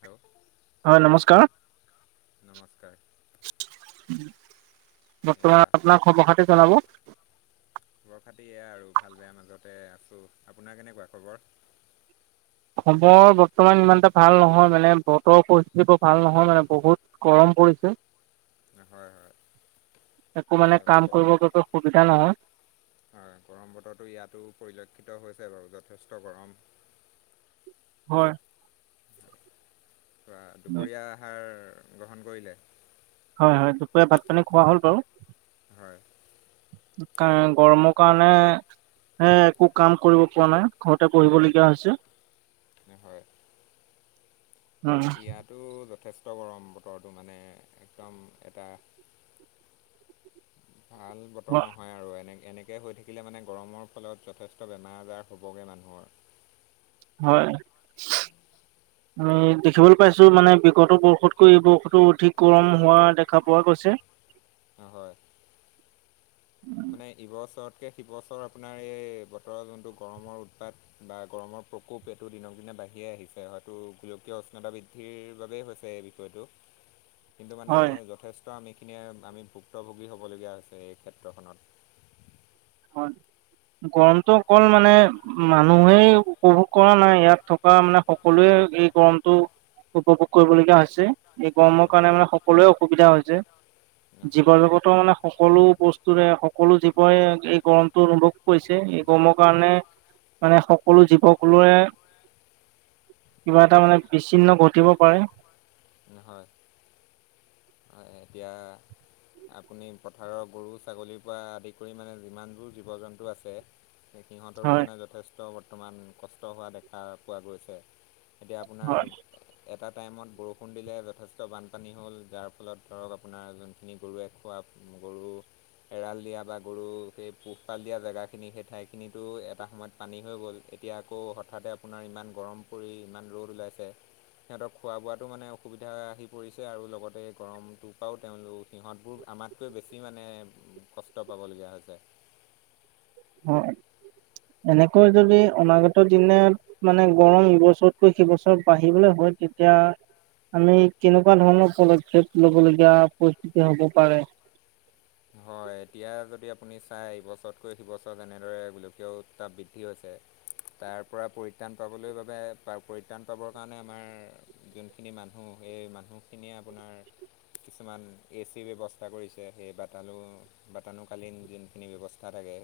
Hello হয় নমস্কাৰ। নমস্কাৰ [inaudible] এয়া বৰ্তমান আপোনাক খবৰ খাতে জনাব। বেয়া আৰু ভাল, বেয়া মাজতে আছো আপোনাৰ কেনেকুৱা খবৰ? খৰ বৰ্তমান ইমানটা ভাল নহয় মানে বতৰৰ পৰিস্থিতি বৰ ভাল নহয় মানে বহুত গৰম পৰি হয় হয় একো অ, মানে কাম গ- কৰিব বাবে সুবিধা নহয়। হয় গৰম বতো ইয়াতো পৰিলক্ষিত হৈছে বাৰু য যথেষ্ট গৰম। হয়, দুপৰীয়া আহাৰ গ্ৰহণ কৰিলে? হয় হয় দুপৰিয়া ভাত পানী খোৱা হ'ল বাৰু। হয়। কাৰণ গৰমৰকাৰণে হে একো কাম কৰিব পৰা নাই, ঘৰতে পঢ়িবলগীয়া হৈছে। হয়। উ ইয়াতো যথেষ্ট ত গৰম বতৰটো মানে একদম এটা ভাল বতৰ নহয় আৰু এনে এনেকৈ হৈ থাকিলে মানে গৰমৰ ফলত যথেষ্ট বেমাৰ আজাৰ হ'বগৈ মানুহৰ। হয়। উম দেখিবলৈ পাইছো, মানে বিগত বৰ্ষতকৈ এই বৰ্ষতো অধিক গৰম হোৱা দেখা পোৱা কৈছে হয়। মানে ইবছৰতকে শিৱছৰ আপোনাৰ এই বতৰৰ যোনটো গৰমৰ উৎপাত বা গৰমৰ প্ৰকোপ এইটো দিনক দিনে বাঢ়িয়ে আহিছে, হয়তো গোলকীয় উষ্ণতা বৃদ্ধিৰ বাবেই হৈছে এই বিষয়টো। কিন্তু মানে হয় যথেষ্ট আমিখিনিয়ে আমি ভুক্তভোগী হ'বলগীয়া হৈছে, এই ক্ষেত্ৰখনত। হয়। গৰমতটো অকল মানে মানুহে উপভোগ কৰা নাই, ইয়াত থকা মানে সকলোৱে এই গৰমটো উপভোগ কৰিবলগীয়া হৈছে, এই গৰমৰ কাৰণে হয় মানে সকলো অসুবিধা হৈছে। জীৱ হয় হয় জগত মানে সকলো বস্তুৰে সকলো জীৱই গৰমতটো অনুভৱ কৰিছে, এই গৰমৰ কাৰণে মানে সকলো জীৱবোৰে কিবা এটা মানে বিচ্ছিন্ন ঘটিব পাৰে। অ' এতিয়া। আপুনি পথাৰৰ গৰু, ছাগলীৰ পৰা আদি কৰি মানে যিমানবোৰ জীৱ জন্তু আছে। সিহঁতৰো হয় মানে যথেষ্ট বৰ্তমান কষ্ট হোৱা দেখা পোৱা গৈছে। এতিয়া আপোনাৰ হয় এটা টাইমত বৰষুণ দিলে যথেষ্ট বানপানী হ'ল, যাৰ ফলত ধৰক আপোনাৰ যোনখিনি গৰুৱে খোৱা গৰু এৰাল দিয়া বা গৰু সেই পোহপাল দিয়া জেগা খিনি সেই ঠাই খিনিতো এটা সময়ত পানী হৈ গ'ল। এতিয়া আকৌ হঠাতে আপোনাৰ ইমান গৰম পৰি ইমান ৰ'দ ওলাইছে। সিহঁতক খোৱা বোৱাতো মানে অসুবিধা আহি পৰিছে আৰু লগতে গৰম তটোপৰাও তেওঁলোক সিহঁতবোৰ আমাতকৈ বেছি মানে কষ্ট পাবলগীয়া হৈছে। অ'। এনেকৈ যদি অনাগত দিনত মানে গৰম এইবছৰতকৈ সেইবছৰ বাঢ়িবলৈ হয় তেতিয়া আমি কেনেকুৱা ধৰণৰ পদক্ষেপ লব লগগীয়া পৰিস্থিতি হব পাৰে? হয়। এতিয়া যদি আপুনি চাই এইবছৰতকৈ সি বছৰ যেনেদৰে গোলকীয় উৎতাপ বৃদ্ধি হৈছে। তাৰ পৰা পৰিত্ৰাণ পাবলৈ বাবে পৰিত্ৰাণ পাবৰ কাৰণে আমাৰ যোনখিনি মানুহ সেই মানুহখিনিয়ে আপোনাৰ কিছুমান এ চিৰ ব্যৱস্থা কৰিছে, সেই বাটালু বাতানুকালীন যোনখিনি ব্যৱস্থা থাকে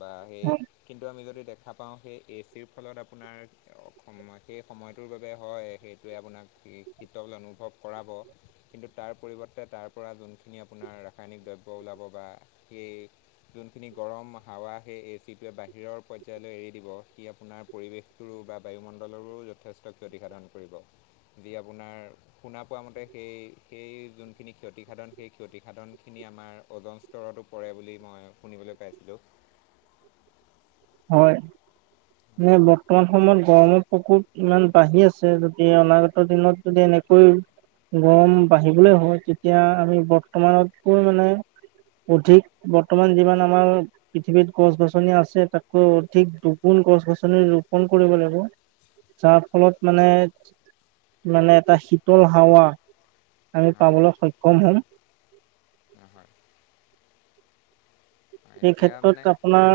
বা সেই কিন্তু আমি যদি দেখা পাওঁ সেই এ চিৰ ফলত আপোনাৰ সেই সময়টোৰ বাবে হয়, সেইটোৱে আপোনাক শীতল অনুভৱ কৰাব, কিন্তু তাৰ পৰিৱৰ্তে তাৰ পৰা যোনখিনি আপোনাৰ ৰাসায়নিক দ্ৰব্য ওলাব বা সেই যোনখিনি গৰম হাৱা সেই এ চিটোৱে বাহিৰৰ পৰ্যায়লৈ এৰি দিব, সি আপোনাৰ পৰিৱেশটোৰো বা বায়ুমণ্ডলৰবোৰো যথেষ্ট ক্ষতিসাধন কৰিব। যি আপোনাৰ শুনা পোৱা মতে সেই-সেই যোনখিনি ক্ষতিসাধন সেই ক্ষতিসাধনখিনি আমাৰ অজন স্তৰতো পৰে বুলি মই শুনিবলৈ পাইছিলোঁ। হয়। নে বৰ্তমান সময়ত গৰমৰ প্ৰকোপ ইমান বাঢ়ি আছে, গতি অনাগত দিনত যদি এনে কৈ গৰম বাঢ়িবলৈ হয় তেতিয়া আমি বৰ্তমানতকৈ মানে অধিক বৰ্তমান যিমান আমাৰ পৃথিৱীত গছ-গছনি আছে তাত। ঠিক দুগুণ গছ-গছনি ৰোপন কৰিব লাগিব। যাৰ ফলত মানে, মানে এটা শীতল হাৱা আমি পাবলৈ সক্ষম হম। নহয়। এই মানে ক্ষেত্ৰত আপোনাৰ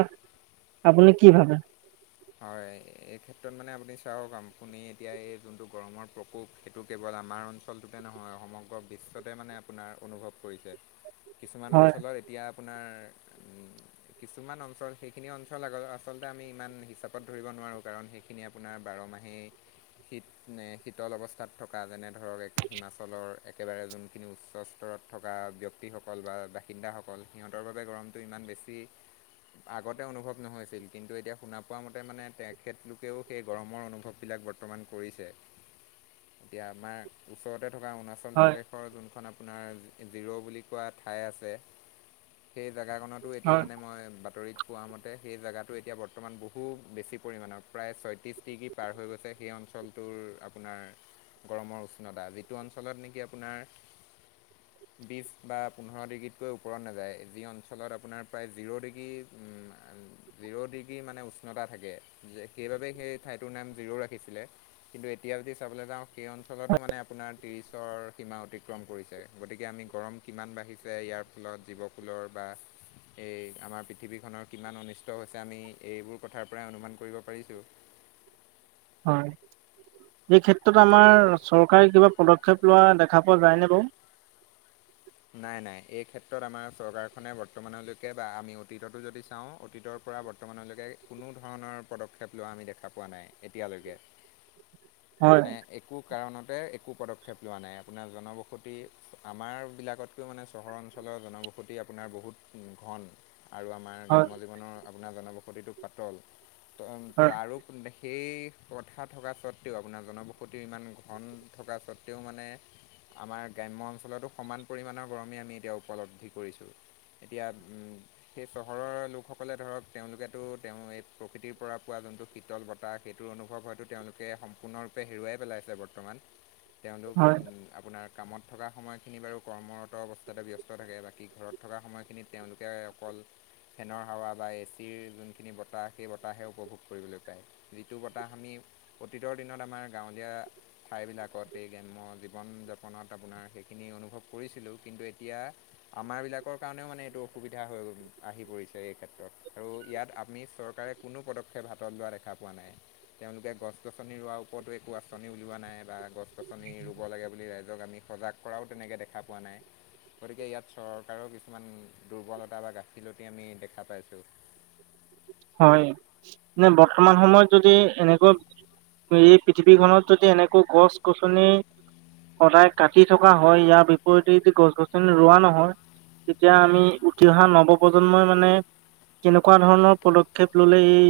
আপুনি কি ভাবে? হয়, এই ক্ষেত্ৰত মানে আপুনি চাওক, আপুনি এতিয়া এই যোনটো গৰমৰ প্ৰকোপ সেইটো কেৱল আমাৰ অঞ্চলটোতে নহয় সমগ্ৰ বিশ্বতে মানে আপোনাৰ অনুভৱ কৰিছে। কিছুমান হয় অঞ্চলৰ এতিয়া। আপোনাৰ কিছুমান অঞ্চল, সেইখিনি অঞ্চল আগ আচলতে আমি ইমান হিচাপ ত ধৰিব নোৱাৰোঁ। কাৰণ সেইখিনি আপোনাৰ বাৰ মাহেই শীত এ শীতল অৱস্থাত থকা যেনে ধৰক হিমাচলৰ একেবাৰে যোনখিনি উচ্চ স্তৰৰ। ৰ'দত থকা ব্যক্তিসকল বা বাসিন্দাসকল সিহঁতৰ বাবে গৰমটো ইমান বেছি আগতে অনুভৱ নহৈছিল কিন্তু এতিয়া শুনা পোৱা মতে মানে তেখেতলোকেও সেই গৰমৰ অনুভৱবিলাক বৰ্তমান কৰিছে। এতিয়া আমাৰ ওচৰতে থকা অৰুণাচল হয় প্ৰদেশৰ যোনখন। আপোনাৰ জিৰ' বুলি কোৱা ঠাই আছে। সেই জেগাকনতো এতিয়া হয় মানে, মই বাতৰিত পোৱা মতে, সেই জেগাটো এতিয়া বৰ্তমান বহু। খুব বেছি পৰিমাণৰ প্ৰায়, ছয়ত্ৰিছ ডিগ্ৰী পাৰ হৈ গৈছে সেই অঞ্চলটোৰ আপোনাৰ গৰমৰ উষ্ণতা যিটো অঞ্চলত নেকি আপোনাৰ। বিছ বা পোন্ধৰ ডিগ্ৰীতকৈ ওপৰত নাযায়, যি অঞ্চলত আপোনাৰ প্ৰায় জিৰ' ডিগ্ৰী। জিৰ' ডিগ্ৰী মানে উষ্ণতা থাকে। যে সেইবাবেই সেই ঠাইটোৰ নাম জিৰ'ও ৰাখিছিলে। কিন্তু এতিয়া যদি চাবলৈ যাওঁ। সেই অঞ্চলতো মানে আপোনাৰ ত্ৰিছৰ সীমা অতিক্ৰম কৰিছে। গতিকে আমি গৰম কিমান বাঢ়িছে ইয়াৰ ফলত জীৱকুলৰ বা এই আমাৰ পৃথিৱীখনৰ কিমান অনিষ্ট হৈছে আমি এইবোৰ কথাৰ পৰাই অনুমান কৰিব পাৰিছো। হয়। এই ক্ষেত্ৰত আমাৰ চৰকাৰে কিবা পদক্ষেপ লোৱা দেখা পোৱা যায় নে বাৰু? [unintelligible] নাই, নাই এই ক্ষেত্ৰত আমাৰ চৰকাৰখনে বৰ্তমানলৈকে বা আমি অতীততো যদি চাওঁ অতীতৰ পৰা বৰ্তমানলৈকে কোনো ধৰণৰ পদক্ষেপ লোৱা আমি দেখা পোৱা নাই এতিয়ালৈকে। হয়, মানে একো কাৰণত একো পদক্ষেপ লোৱা নাই। আপোনাৰ জনবসতি আমাৰ বিলাক আগতকৈও মানে চহৰ অঞ্চলৰ জনবসতি আপোনাৰ বহুত ঘন আৰু আমাৰ হয়, গ্ৰাম্য জীৱনৰ। আপোনাৰ জনবসতিটো পাতল। তৰো হয়, আৰু সেই কথা থকা স্বত্বেও, আপোনাৰ জনবসতি ইমান ঘন থকা স্বত্বেও মানে আমাৰ গ্ৰাম্য অঞ্চলতো সমান। পৰিমাণৰ গৰমেই আমি এতিয়া উপলব্ধি কৰিছোঁ। এতিয়া সেই চহৰৰ লোকসকলে ধৰক তেওঁলোকেতো তেওঁ এই প্ৰকৃতিৰ পৰা পোৱা যোনটো শীতল বতাহ সেইটোৰ অনুভৱ হয়তো তেওঁলোকে সম্পূৰ্ণ সম্পূৰ্ণৰূপে হেৰুৱাই পেলাইছে বৰ্তমান। তেওঁলোক হয়, আপোনাৰ কামত থকা সময়খিনি বাৰু। কৰ্মৰত অৱস্থাতে ব্যস্ত থাকে। বাকী ঘৰত থকা সময়খিনিত তেওঁলোকে অকল ফেনৰ হাৱা বা এ চিৰ যোনখিনি বতাহ, সেই বতাহে উপভোগ কৰিবলৈ পায়। যিটো বতাহ আমি অতীতৰ দিনত আমাৰ গাঁৱলীয়া ঠাই বিলাকত এই গ্ৰাম্য জীৱন-যাপনত আপোনাৰ সেই। ইখিনি অনুভৱ, কৰিছিলোঁ। কিন্তু এতিয়া আমাৰ বিলাকৰ কাৰণেও মানে এইটো অসুবিধা হৈ আহি পৰিছে। এই ক্ষেত্ৰ- আৰু ইয়াত আমি চৰকাৰে কোনো পদক্ষেপ হাতত লোৱা দেখা পোৱা নাই। তেওঁলোকে গছ-গছনি বা ওপৰতো একো আঁচনি উলওৱা নাই বা গছ গছনি ৰুব লাগে বুলি ৰাইজক আমি সজাগ কৰাও তেনেকে দেখ- খা পোৱা নাই। গতিকে, ইয়াত চৰকাৰৰ কিছুমান দুৰ্বলতা বা গাফিলতি আমি দেখা পাইছো। [inaudible] হয়, নে বৰ্তমান সময়ত যদি এনেকৈ। এই পৃথিৱীখনত যদি এনেকৈ গছ-গছনি সদায় কাটি থকা হয়। ইয়াৰ বিপৰীতে যদি গছ-গছনি ৰোৱা নহয়। তেতিয়া আমি উঠি অহা নৱপ্ৰজন্মই মানে, কেনেকুৱা ধৰণৰ পদক্ষেপ ললে এই,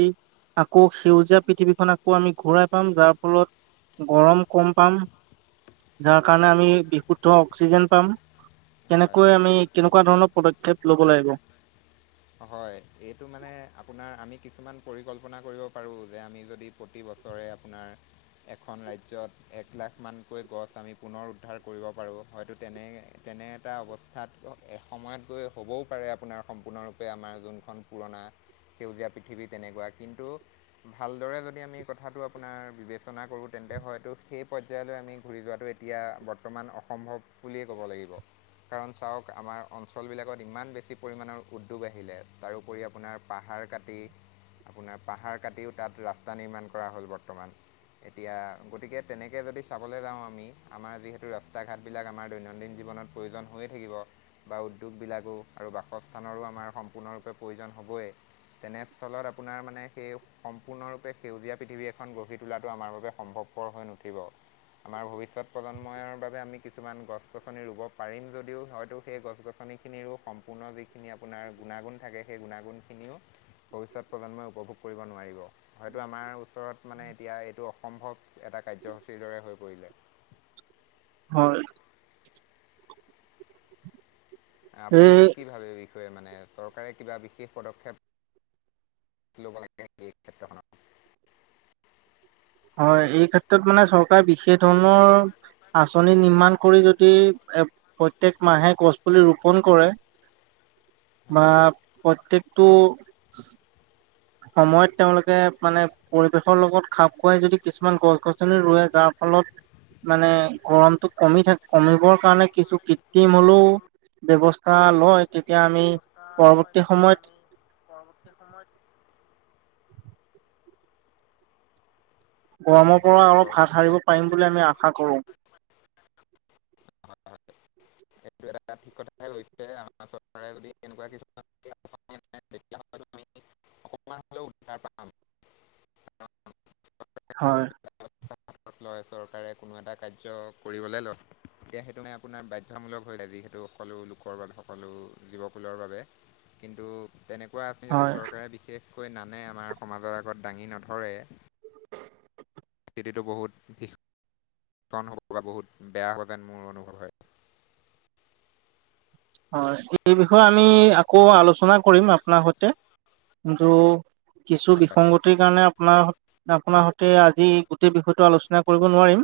আকৌ সেউজীয়া পৃথিৱীখন আকৌ আমি ঘূৰাই পাম। যাৰ ফলত গৰম কম পাম, যাৰ কাৰণে আমি বিশুদ্ধ অক্সিজেন পাম, হয় কেনেকৈ আমি কেনেকুৱা ধৰণৰ পদক্ষেপ লব লাগিব? হয়, এইটো মানে আপোনাৰ, আমি কিছুমান পৰিকল্পনা কৰিব পাৰো। যে আমি যদি প্ৰতি ব- বছৰে আপোনাৰ এখন ৰাজ্যত এক লাখ মানকৈ গছ আমি পুনৰ উদ্ধাৰ কৰিব পাৰো। হয়তো তেনে তেনে এটা অৱস্থাত এসময়ত গৈ হ'বও পাৰে আপোনাৰ সম্পূৰ্ণৰূপ তে আমাৰ যোনখন পুৰণা সেউজীয়া পৃথিৱী তেনেকুৱা কিন্তু ভালদৰে যদি আমি কথাটো আপোনাৰ বিবেচনা কৰো। তেন্ত যে হয়তো সেই পৰ্যায়লৈ আমি ঘূৰি যোৱাটো এতিয়া বৰ্তমান অসম্ভৱ বুলিয়েই ক'ব লাগিব। কাৰণ, চাওক আমাৰ অঞ্চলবিলাকত ইমান বেছি পৰিমাণৰ উ টুব আহিলে তাৰোপৰি আপোনাৰ পাহাৰ কাটি, আপোনাৰ পাহাৰ কাটিও তাত ৰাস্তা নিৰ্মাণ কৰা হ'ল বৰ্তমান। এতিয়া গতিকে, তেনেকে যদি চাবলৈ যাওঁ আমি আমাৰ যিহেতু ৰাস্তা ঘাট বিলাক আমাৰ দৈনন্দিন জীৱ জীৱনত প্ৰয়োজন হৈয়ে থাকিব। বা উদ্যোগবিলাকো আৰু বাসস্থানৰো আমাৰ সম্পূৰ্ণৰূপে প্ৰয়োজন হ'বই। তেনেস্থলত আপোনাৰ মানে সেই সম্পূৰ্ণৰূপে সেউজীয়া পৃথিৱী এখন গঢ়ি তোলাটো আমাৰ বাবে সম্ভৱপৰ হৈ নুঠিব। আমাৰ ভৱিষ্যত প্ৰজন্মৰ বাবে আমি কিছুমান গছ-গছনি ৰুব পাৰিম, যদিও হয়তো সেই গছ- গছনি, নীখিনিৰো সম্পূৰ্ণ যিখিনি আ- আপোনাৰ গুণাগুণ থাকে। সেই গুণাগুণখিনিও ভৱিষ্যত প্ৰজন্মই উপভোগ কৰিব নোৱাৰিব। হয়টো আমাৰ ওচৰত মানে এতিয়া এইটো অসম্ভৱ এটা কাৰ্যসূচীৰ দৰে হৈ পৰিলে। হয়। আপুনি এই কি ভাবে? বিষয়ে মানে চৰকাৰে কিবা বিশেষ পদক্ষেপ লব লাগে সেইক্ষেত্ৰখনত হয়, এই ক্ষেত্ৰত মানে চৰকাৰে বিশেষ ধৰণৰ আঁচনি নিৰ্মাণ কৰি যদি এ প্ৰত্যেক মাহে গছ পুলি ৰোপন কৰে। উ। [unintelligible] বা প্ৰত্যেকটো সময়ত তেওঁলোকে মানে পৰিৱেশৰ লগত খাপ খুৱাই যদি কিছুমান গছ -গছনি ৰুৱে যাৰ হেল্ল। মানে গৰমতটো কমি থা, কমিবৰ কাৰণে কিছু কৃত্ৰিম হলেও ব্যবছ- সুব্যৱস্থা লয়। তেতিয়া সময়ত আমি পৰৱৰ্তী সময়ত গৰমৰ পৰা অলপ পৰৱৰ্তী হাত সাৰিব সময়ত হয়তো পাৰিম বুলি আমি আশা কৰোঁ। সেইটো এটা ঠিক কথাই কৈছে আমাৰ চৰকাৰে যদি এনেকুৱা কিছুমান [unintelligible] তেতিয়া, তেতিয়া হলে আমি অকণমান হলেও উদ্ধাৰ পাম। হয়। লয় চৰকাৰে কোনো এটা কাৰ্য কৰিবলে ল- এতিয়া সেইটো মানে আপোনাৰ বাধ্যামূলক হৈ যায়। যিহেতু সকলো লোকৰ বাবে সকলো জীৱকুলৰ বাবে। কিন্তু তেনেক- কোৱা আছে যদি হয় চৰকাৰে বিশেষকৈ নানে আমাৰ সমাজৰ আগত দাঙি নধৰে হিটো বহুত বিষ কণ হ'ব বা বহুত বেয়া হ'ব যেন মোৰ অনুভৱ হয় হয় এই বিষয়ে আমি আকৌ আলোচনা কৰিম আপোনাৰ সৈতে কিন্তু কিছু বিসংগতিৰ কাৰণে আপ অ আপোনাৰ সতে আজি গোটেই বিষয়টো আলোচনা কৰিব নোৱাৰিম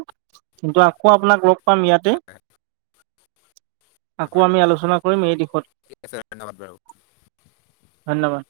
কিন্তু আকৌ, আপোনাক লগ পাম ইয়াতে। [unintelligible] আকৌ হয় আমি আলোচনা কৰিম এই দিশত। ঠিক আছে ধন্যবাদ বাৰু ধন্যবাদ।